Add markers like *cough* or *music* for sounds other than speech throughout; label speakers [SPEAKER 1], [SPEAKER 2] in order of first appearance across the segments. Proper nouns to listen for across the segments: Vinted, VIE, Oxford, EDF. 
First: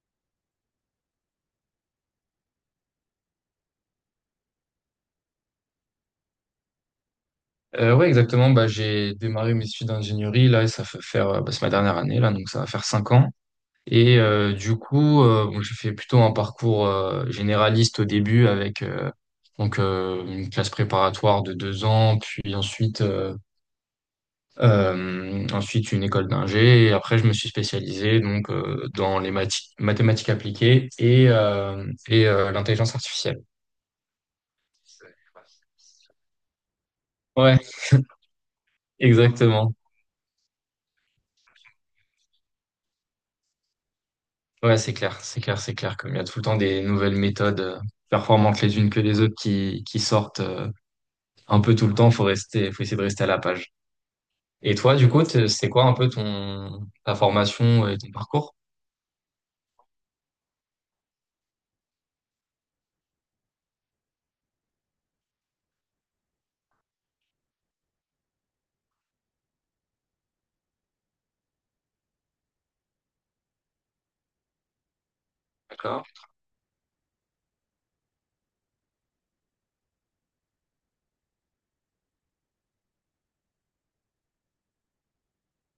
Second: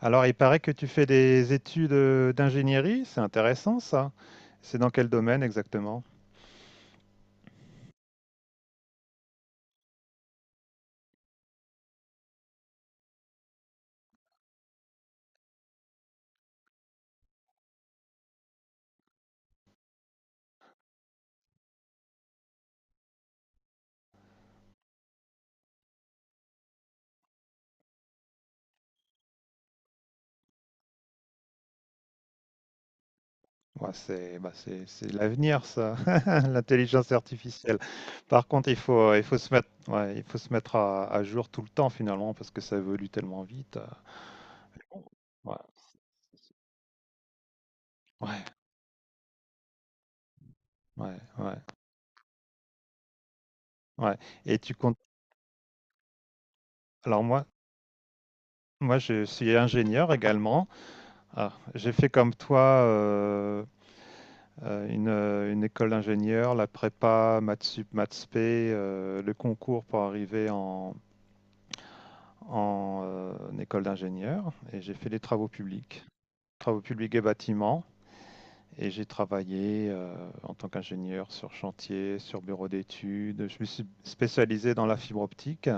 [SPEAKER 1] Alors, il paraît que tu fais des études d'ingénierie, c'est intéressant ça. C'est dans quel domaine exactement?
[SPEAKER 2] Ouais, exactement. J'ai démarré mes études d'ingénierie là, et ça fait faire, c'est ma dernière année, là, donc ça va faire 5 ans. Et du coup, bon, j'ai fait plutôt un parcours généraliste au début avec une classe préparatoire de 2 ans, puis ensuite une école d'ingé. Et après, je me suis spécialisé dans les mathématiques appliquées et l'intelligence artificielle.
[SPEAKER 1] Ouais, c'est c'est l'avenir ça, *laughs* l'intelligence
[SPEAKER 2] Ouais,
[SPEAKER 1] artificielle. Par contre, il faut se mettre,
[SPEAKER 2] exactement.
[SPEAKER 1] ouais, il faut se mettre à jour tout le temps finalement parce que ça évolue tellement vite.
[SPEAKER 2] Ouais, c'est clair, c'est
[SPEAKER 1] Ouais,
[SPEAKER 2] clair, c'est clair. Comme il y a tout le temps des nouvelles méthodes
[SPEAKER 1] ouais,
[SPEAKER 2] performantes les unes que les autres qui sortent
[SPEAKER 1] ouais, ouais.
[SPEAKER 2] un peu tout le temps, faut essayer de rester à la page.
[SPEAKER 1] Ouais. Et tu
[SPEAKER 2] Et toi,
[SPEAKER 1] comptes.
[SPEAKER 2] du coup, c'est quoi un peu ton ta
[SPEAKER 1] Alors moi,
[SPEAKER 2] formation et ton parcours?
[SPEAKER 1] Moi, je suis ingénieur également. Ah, j'ai fait comme toi. Une école d'ingénieur, la prépa, maths sup, maths p, le concours pour arriver en école d'ingénieur. Et j'ai fait les
[SPEAKER 2] D'accord,
[SPEAKER 1] travaux publics et bâtiments. Et j'ai travaillé en tant qu'ingénieur sur chantier, sur bureau d'études. Je me suis spécialisé dans la fibre optique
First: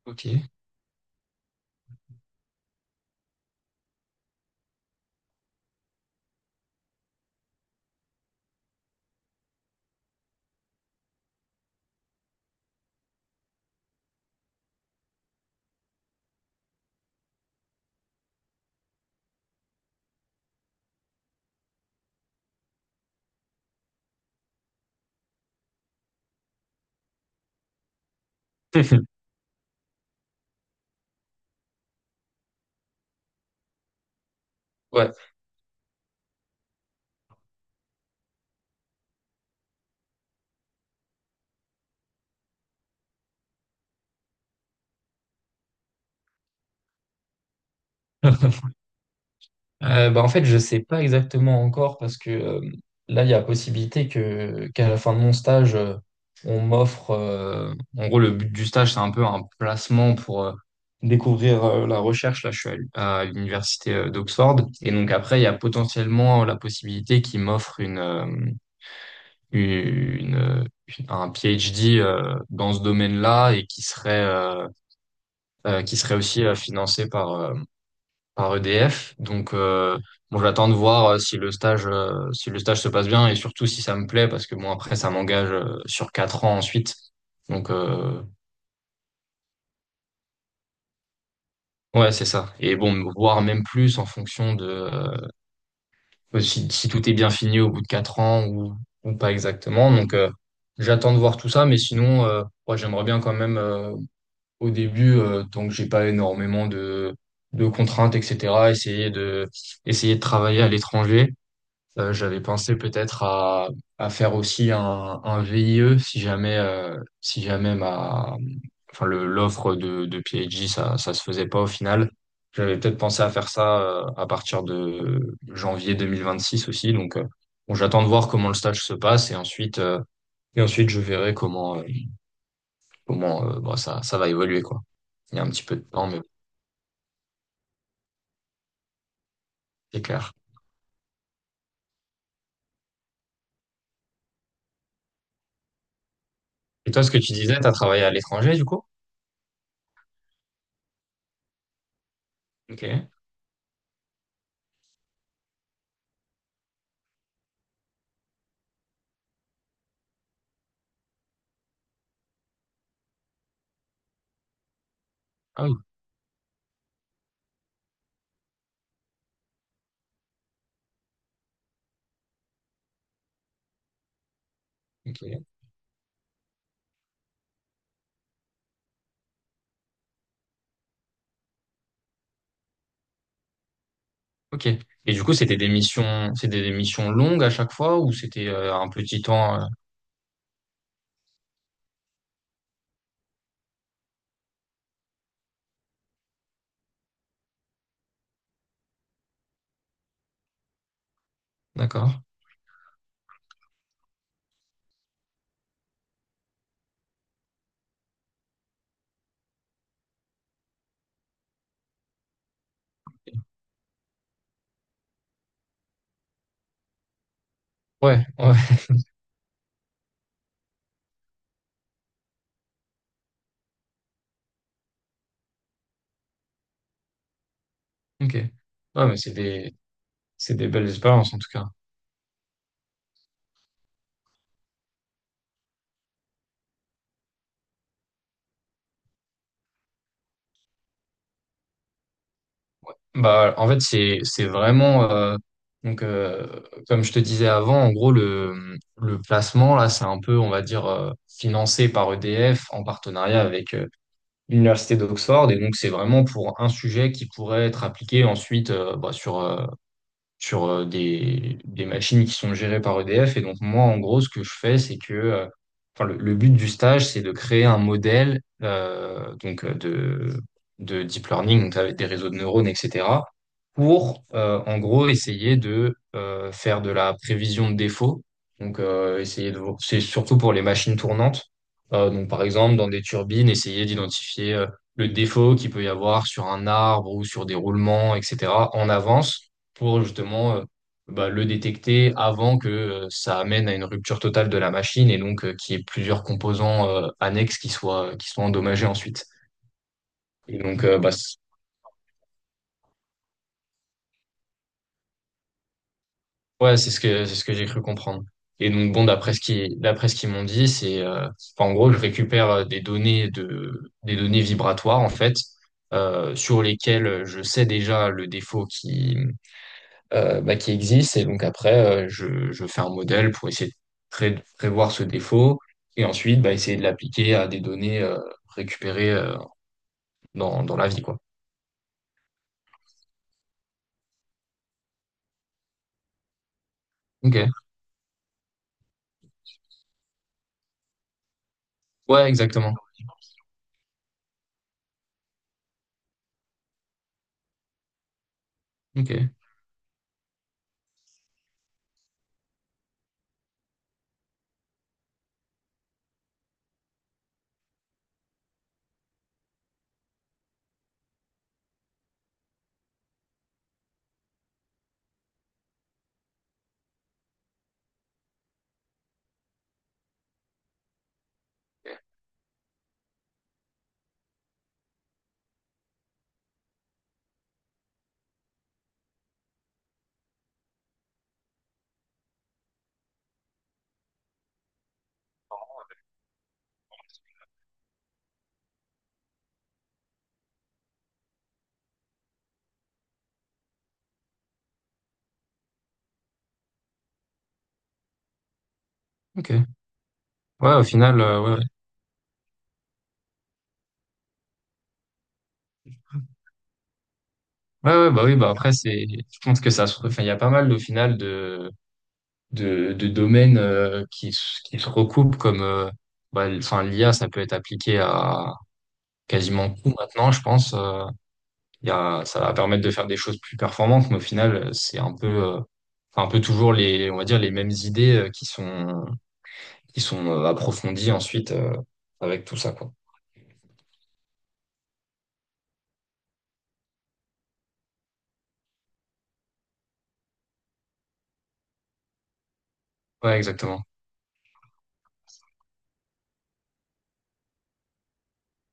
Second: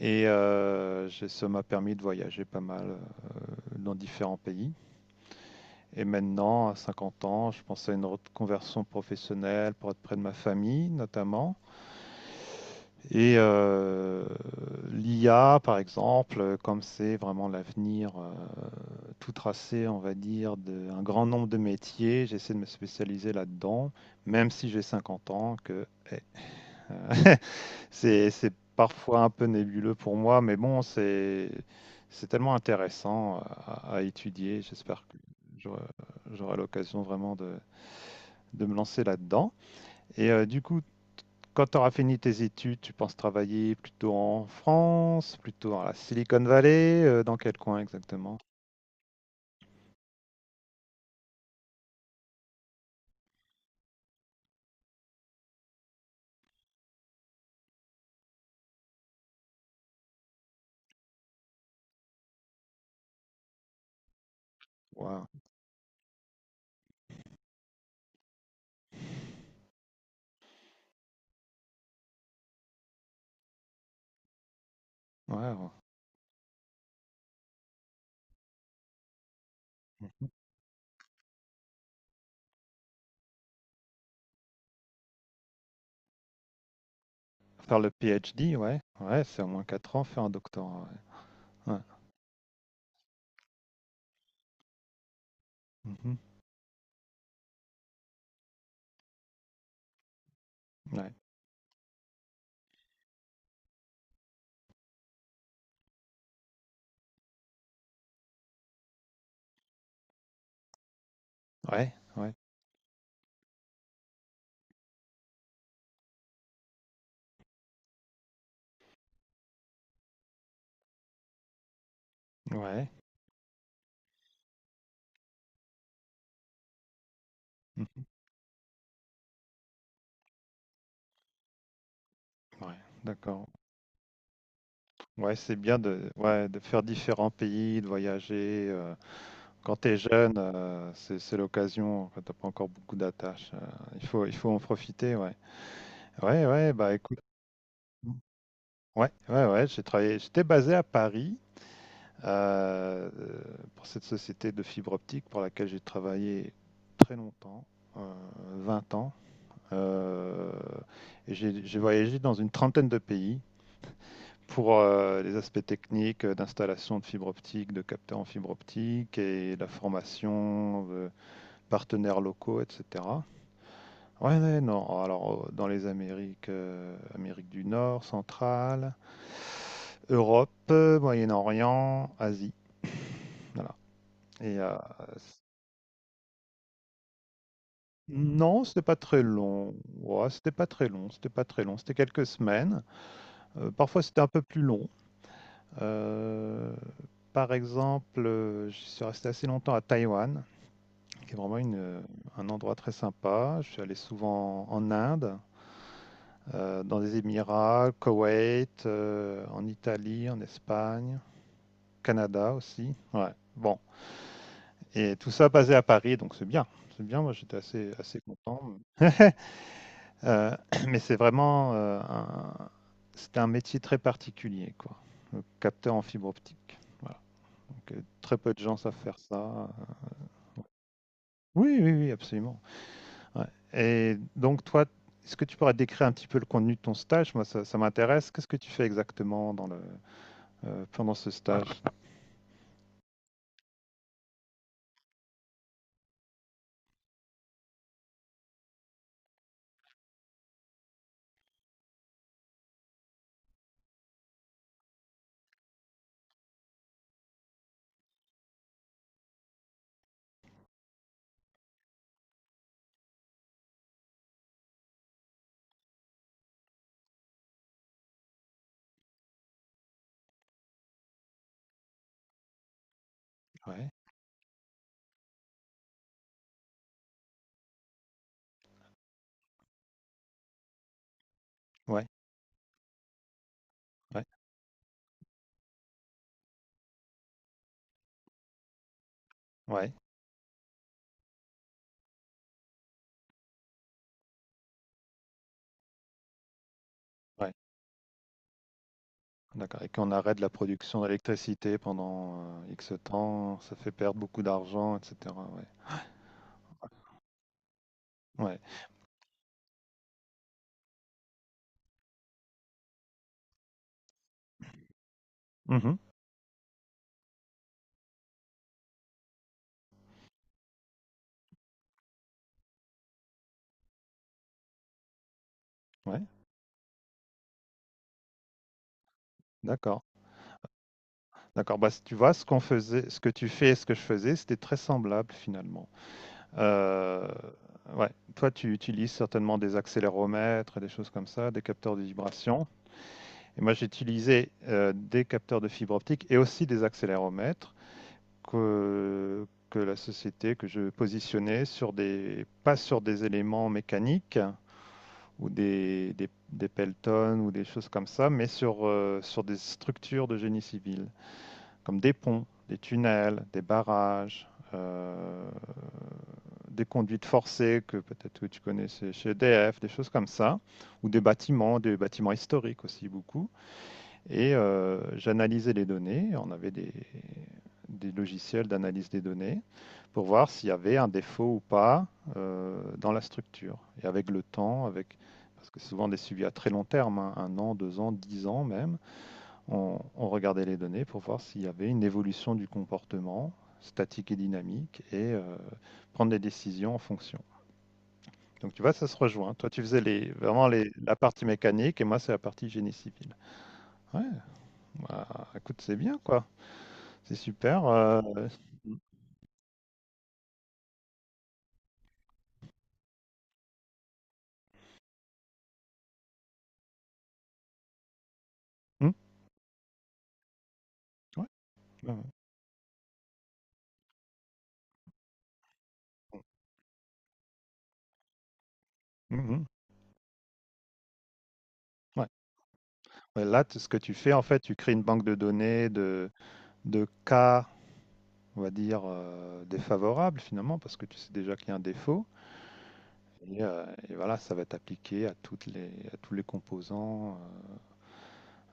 [SPEAKER 1] et
[SPEAKER 2] ok.
[SPEAKER 1] ça m'a permis de voyager pas mal dans différents pays. Et maintenant, à 50 ans, je pense à une reconversion professionnelle pour être près de ma famille, notamment. Et euh, L'IA, par exemple, comme c'est vraiment l'avenir tout tracé, on va dire, d'un grand nombre de métiers, j'essaie de me spécialiser là-dedans, même si j'ai 50 ans, eh, *laughs* c'est
[SPEAKER 2] *laughs*
[SPEAKER 1] parfois un peu nébuleux pour moi, mais bon, c'est tellement intéressant à étudier. J'espère
[SPEAKER 2] Ouais.
[SPEAKER 1] que j'aurai j'aurai l'occasion vraiment de me lancer là-dedans. Et du coup, quand tu auras fini tes études, tu penses travailler plutôt en France, plutôt dans la Silicon Valley, dans quel coin exactement?
[SPEAKER 2] *laughs* En fait, je sais pas exactement encore parce que là, il y a possibilité que qu'à la fin de mon stage, on m'offre. En gros, le but du stage, c'est un peu un placement pour découvrir la recherche. Là, je suis à l'université d'Oxford. Et donc,
[SPEAKER 1] Waouh,
[SPEAKER 2] après, il y a potentiellement la possibilité qu'ils m'offrent une, euh, un PhD dans ce domaine-là et
[SPEAKER 1] ouais, ouais.
[SPEAKER 2] qui serait aussi financé par EDF. Donc,
[SPEAKER 1] Mhm.
[SPEAKER 2] bon, j'attends de voir si le stage se passe bien et surtout si ça me plaît, parce que bon, après, ça m'engage sur 4 ans ensuite. Donc,
[SPEAKER 1] Faire le PhD, ouais, ouais, c'est au moins 4 ans, faire un doctorat, ouais. Ouais,
[SPEAKER 2] ouais, c'est ça. Et bon, voir même plus en fonction de
[SPEAKER 1] mhm.
[SPEAKER 2] si, si tout est bien fini au bout de 4 ans ou pas exactement. Donc,
[SPEAKER 1] Ouais,
[SPEAKER 2] j'attends de voir tout ça, mais sinon, moi, j'aimerais bien quand même au début, tant que j'ai pas énormément de contraintes, etc., essayer de travailler à l'étranger.
[SPEAKER 1] ouais, ouais,
[SPEAKER 2] J'avais pensé à faire aussi un VIE si jamais, si jamais enfin l'offre de PhD, ça se faisait pas au final. J'avais
[SPEAKER 1] ouais,
[SPEAKER 2] peut-être pensé à faire ça à partir de janvier 2026 aussi. Donc, bon, j'attends
[SPEAKER 1] mhm.
[SPEAKER 2] de voir comment le stage se passe et ensuite je verrai comment, euh,
[SPEAKER 1] Ouais,
[SPEAKER 2] comment
[SPEAKER 1] d'accord.
[SPEAKER 2] euh, bon, ça va évoluer, quoi.
[SPEAKER 1] Ouais,
[SPEAKER 2] Il y a un
[SPEAKER 1] c'est
[SPEAKER 2] petit peu
[SPEAKER 1] bien
[SPEAKER 2] de temps,
[SPEAKER 1] de,
[SPEAKER 2] mais
[SPEAKER 1] ouais, de faire différents pays, de voyager. Quand tu es
[SPEAKER 2] c'est clair.
[SPEAKER 1] jeune, c'est l'occasion, quand t'as pas encore beaucoup d'attaches. Il faut en profiter, ouais. Ouais, ouais,
[SPEAKER 2] Et
[SPEAKER 1] bah
[SPEAKER 2] toi, ce que
[SPEAKER 1] écoute.
[SPEAKER 2] tu disais, tu as travaillé à l'étranger, du coup?
[SPEAKER 1] Ouais, ouais, ouais, j'ai travaillé, j'étais basé à Paris
[SPEAKER 2] Ok.
[SPEAKER 1] euh, pour cette société de fibre optique pour laquelle j'ai travaillé très longtemps, euh, 20 ans. Euh, et j'ai voyagé dans une trentaine de pays pour les aspects
[SPEAKER 2] Ah oui.
[SPEAKER 1] techniques d'installation de fibre optique, de capteurs en fibre optique et la formation de partenaires locaux, etc. Ouais, ouais, non. Alors,
[SPEAKER 2] Ok.
[SPEAKER 1] dans les Amériques, Amérique du Nord, centrale, Europe, Moyen-Orient, Asie, voilà. Et
[SPEAKER 2] Ok. Et du coup,
[SPEAKER 1] c-
[SPEAKER 2] c'était des missions longues à chaque fois ou c'était
[SPEAKER 1] non, c'était
[SPEAKER 2] un
[SPEAKER 1] pas
[SPEAKER 2] petit
[SPEAKER 1] très
[SPEAKER 2] temps.
[SPEAKER 1] long. Ouais, c'était pas très long. C'était pas très long. C'était quelques semaines. Parfois, c'était un peu plus long. Euh, Par exemple, je suis resté assez longtemps à Taïwan, qui est vraiment
[SPEAKER 2] D'accord.
[SPEAKER 1] un endroit très sympa. Je suis allé souvent en Inde. Dans les Émirats, Koweït, en Italie, en Espagne, Canada aussi. Ouais. Bon, et tout ça basé à Paris, donc c'est bien. C'est bien, moi j'étais assez, assez
[SPEAKER 2] Ouais, ouais,
[SPEAKER 1] content. Euh, *clears throat* mais c'est vraiment c'était un métier très particulier, quoi. Le capteur en fibre optique. Voilà. Donc,
[SPEAKER 2] *laughs* ok.
[SPEAKER 1] très peu de gens savent
[SPEAKER 2] Ouais, mais
[SPEAKER 1] faire ça.
[SPEAKER 2] c'est des belles expériences en tout cas.
[SPEAKER 1] Oui, oui, oui, absolument. Ouais. Et donc toi, est-ce que tu pourrais décrire un petit peu le contenu de ton stage? Moi, ça m'intéresse. Qu'est-ce que tu fais exactement dans pendant ce stage?
[SPEAKER 2] C'est vraiment. Donc, euh, Comme je te disais avant, en gros, le placement là, c'est un peu, on va dire, financé par EDF en partenariat avec l'université d'Oxford. Et donc, c'est vraiment pour un sujet qui pourrait être appliqué ensuite sur des machines qui sont gérées par EDF. Et donc, moi, en gros, ce que je fais, c'est que enfin, le but du stage, c'est de créer un modèle de deep learning, donc avec des réseaux de neurones, etc.,
[SPEAKER 1] Ouais,
[SPEAKER 2] pour, en gros, essayer de faire de la prévision de défauts. Donc, c'est surtout pour les machines tournantes.
[SPEAKER 1] ouais,
[SPEAKER 2] Donc, par exemple, dans des turbines, essayer
[SPEAKER 1] ouais,
[SPEAKER 2] d'identifier le défaut qu'il peut y avoir sur un arbre ou sur des roulements, etc., en avance
[SPEAKER 1] ouais,
[SPEAKER 2] pour justement le détecter avant que ça amène à une rupture totale de la machine et donc qu'il y ait plusieurs composants
[SPEAKER 1] ouais.
[SPEAKER 2] annexes qui soient endommagés ensuite.
[SPEAKER 1] D'accord, et qu'on arrête la
[SPEAKER 2] Et donc,
[SPEAKER 1] production d'électricité pendant, X temps, ça fait perdre beaucoup d'argent et cetera, ouais.
[SPEAKER 2] ouais, c'est ce que j'ai cru comprendre.
[SPEAKER 1] Ouais.
[SPEAKER 2] Et donc, bon, d'après ce qu'ils m'ont dit, enfin, en gros, je récupère des données vibratoires, en fait,
[SPEAKER 1] Mmh.
[SPEAKER 2] sur lesquelles je sais déjà le défaut qui existe. Et donc après, je fais un modèle pour essayer de prévoir ce défaut et
[SPEAKER 1] Ouais,
[SPEAKER 2] ensuite bah, essayer de l'appliquer à des données récupérées
[SPEAKER 1] d'accord.
[SPEAKER 2] dans la vie, quoi.
[SPEAKER 1] D'accord, bah, c tu vois ce qu'on faisait, ce que tu fais et ce que je faisais, c'était très semblable finalement. Heu,
[SPEAKER 2] Ok.
[SPEAKER 1] ouais, toi tu utilises certainement des accéléromètres et des choses comme ça, des capteurs de
[SPEAKER 2] Ouais,
[SPEAKER 1] vibrations,
[SPEAKER 2] exactement.
[SPEAKER 1] et moi j'utilisais, des capteurs de fibre optique et aussi des accéléromètres
[SPEAKER 2] Ok.
[SPEAKER 1] que la société que je positionnais sur des, pas sur des éléments mécaniques ou des pelotons ou des choses comme ça, mais sur, sur des structures de génie civil, comme des ponts, des tunnels, des barrages, des conduites forcées que peut-être tu connaissais chez EDF, des choses comme ça, ou des bâtiments historiques aussi beaucoup. Et j'analysais les données. On avait des logiciels d'analyse des données pour voir s'il y avait un défaut ou pas dans la structure. Et avec le temps, avec parce que souvent des suivis à très long terme, hein, un an, deux ans, dix ans même, on regardait les données pour voir s'il y avait une évolution du comportement statique et dynamique et prendre des décisions en fonction. Donc tu vois, ça se
[SPEAKER 2] Ok.
[SPEAKER 1] rejoint. Toi, tu faisais
[SPEAKER 2] Ouais, au
[SPEAKER 1] la
[SPEAKER 2] final,
[SPEAKER 1] partie
[SPEAKER 2] ouais.
[SPEAKER 1] mécanique et moi, c'est la partie génie civil. Ouais, bah, écoute, c'est bien quoi. C'est super,
[SPEAKER 2] Ouais, ouais, bah oui, bah après, c'est, je pense que ça se, enfin, il y a pas mal, au final, de domaines qui se recoupent enfin, l'IA, ça peut être appliqué à
[SPEAKER 1] mmh,
[SPEAKER 2] quasiment tout maintenant, je pense.
[SPEAKER 1] ouais,
[SPEAKER 2] Il y
[SPEAKER 1] ouais,
[SPEAKER 2] a,
[SPEAKER 1] ouais.
[SPEAKER 2] ça va permettre de faire des choses plus performantes, mais au final, c'est un peu, enfin, un peu toujours on va dire, les mêmes idées
[SPEAKER 1] Mmh.
[SPEAKER 2] qui sont approfondies ensuite
[SPEAKER 1] Ouais.
[SPEAKER 2] avec tout ça, quoi.
[SPEAKER 1] Ouais, là, t ce que tu fais, en fait, tu crées une banque de données de cas, on va dire, défavorables finalement, parce que tu sais déjà qu'il y a un défaut,
[SPEAKER 2] Ouais,
[SPEAKER 1] et
[SPEAKER 2] exactement.
[SPEAKER 1] voilà, ça va être appliqué à toutes les à tous les composants,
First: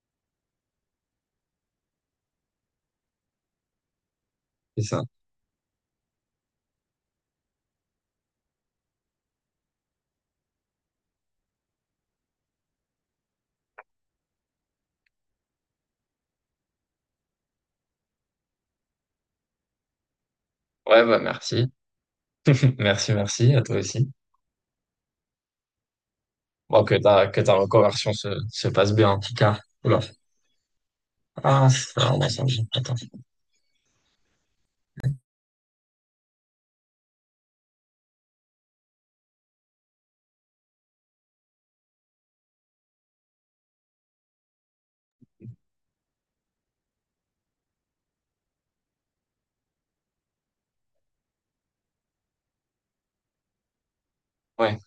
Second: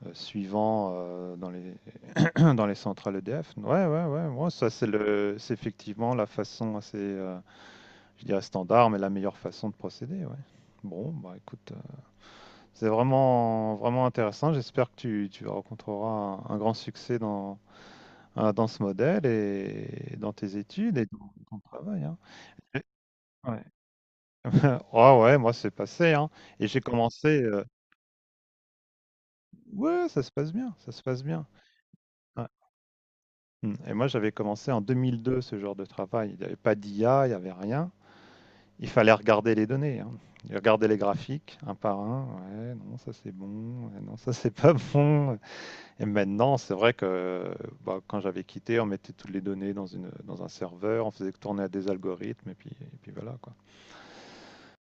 [SPEAKER 1] suivants, dans les *coughs* *clears throat* dans les centrales EDF. Ouais, ouais, ouais. Moi, ça
[SPEAKER 2] C'est
[SPEAKER 1] c'est
[SPEAKER 2] ça.
[SPEAKER 1] le c'est effectivement la façon assez, je dirais standard, mais la meilleure façon de procéder, ouais. Bon, bah, écoute, c'est vraiment, vraiment intéressant. J'espère que tu rencontreras un grand succès dans, dans ce modèle et dans tes études
[SPEAKER 2] Ouais,
[SPEAKER 1] et
[SPEAKER 2] bah,
[SPEAKER 1] dans ton
[SPEAKER 2] merci.
[SPEAKER 1] travail. Hein.
[SPEAKER 2] *laughs*
[SPEAKER 1] Et-
[SPEAKER 2] Merci, merci à
[SPEAKER 1] Ouais.
[SPEAKER 2] toi aussi.
[SPEAKER 1] *laughs* Ah ouais, moi c'est passé, hein. Et j'ai
[SPEAKER 2] Bon,
[SPEAKER 1] commencé.
[SPEAKER 2] que ta reconversion se passe bien, en tout cas. Oula.
[SPEAKER 1] Ouais, ça se passe bien, ça se passe bien.
[SPEAKER 2] Ah, ça, ouais,
[SPEAKER 1] Ouais.
[SPEAKER 2] ça me gêne. Attends.
[SPEAKER 1] Mm. Et moi j'avais commencé en 2002 ce genre de travail. Il n'y avait pas d'IA, il n'y avait rien. Il fallait regarder les données, hein. Regarder les graphiques un par un. Ouais, non, ça c'est bon. Ouais, non, ça c'est pas bon. Et maintenant, c'est vrai que bah, quand j'avais quitté, on mettait toutes les données dans un serveur, on faisait tourner à des algorithmes, et puis voilà, quoi.
[SPEAKER 2] Ouais,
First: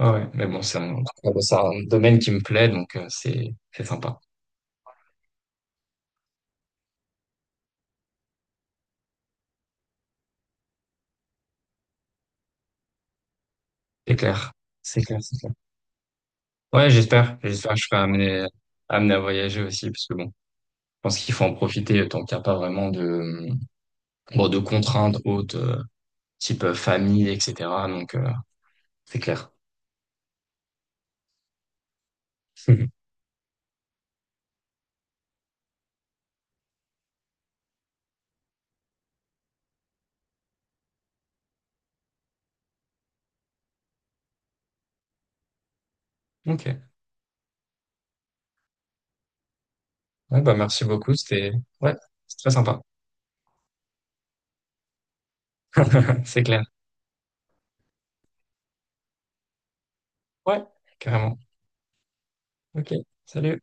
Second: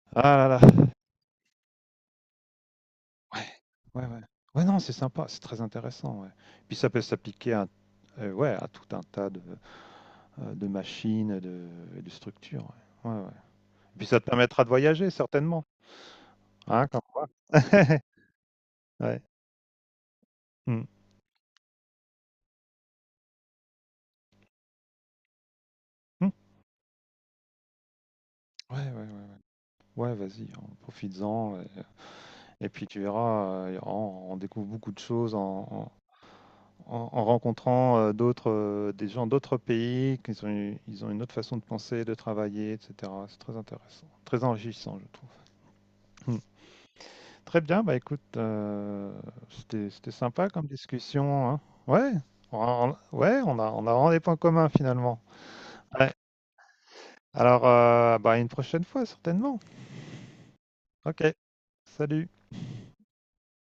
[SPEAKER 2] ouais, ouais.
[SPEAKER 1] Ah
[SPEAKER 2] Mais
[SPEAKER 1] là là,
[SPEAKER 2] bon, c'est un domaine qui me plaît, donc
[SPEAKER 1] ouais,
[SPEAKER 2] c'est
[SPEAKER 1] ouais,
[SPEAKER 2] sympa.
[SPEAKER 1] ouais. Ouais, non, c'est sympa, c'est très intéressant, ouais. Puis ça peut s'appliquer à, ouais, à tout un tas de machines, de, et de structures, ouais. Ouais, ouais. Puis
[SPEAKER 2] C'est
[SPEAKER 1] ça te
[SPEAKER 2] clair.
[SPEAKER 1] permettra de
[SPEAKER 2] C'est
[SPEAKER 1] voyager,
[SPEAKER 2] clair, c'est clair.
[SPEAKER 1] certainement, hein,
[SPEAKER 2] Ouais,
[SPEAKER 1] quand...
[SPEAKER 2] j'espère. J'espère que je serai
[SPEAKER 1] *laughs*
[SPEAKER 2] amené, amené à
[SPEAKER 1] Ouais.
[SPEAKER 2] voyager aussi, parce que bon, je
[SPEAKER 1] Hmm.
[SPEAKER 2] pense qu'il faut en profiter tant qu'il n'y a pas vraiment de, bon, de contraintes hautes,
[SPEAKER 1] Hmm.
[SPEAKER 2] type famille, etc. Donc,
[SPEAKER 1] Ouais, ouais, ouais.
[SPEAKER 2] c'est clair.
[SPEAKER 1] Ouais, vas-y, en profites-en. Ouais. Et puis tu
[SPEAKER 2] *laughs*
[SPEAKER 1] verras, on découvre beaucoup de choses en rencontrant des gens d'autres pays, qu'ils ont, ils ont une autre façon de penser, de travailler, etc. C'est très intéressant, très enrichissant, je trouve. Hmm.
[SPEAKER 2] Ok.
[SPEAKER 1] Très bien, bah écoute, c'était, c'était
[SPEAKER 2] Ouais,
[SPEAKER 1] sympa
[SPEAKER 2] bah,
[SPEAKER 1] comme
[SPEAKER 2] merci beaucoup.
[SPEAKER 1] discussion, hein.
[SPEAKER 2] Ouais,
[SPEAKER 1] Ouais,
[SPEAKER 2] c'est très sympa.
[SPEAKER 1] on, ouais, on a vraiment des points communs finalement. Ouais.
[SPEAKER 2] *laughs* C'est clair.
[SPEAKER 1] Alors, bah, à une prochaine fois certainement.
[SPEAKER 2] Ouais,
[SPEAKER 1] Ok,
[SPEAKER 2] carrément.
[SPEAKER 1] salut.
[SPEAKER 2] Ok. Salut.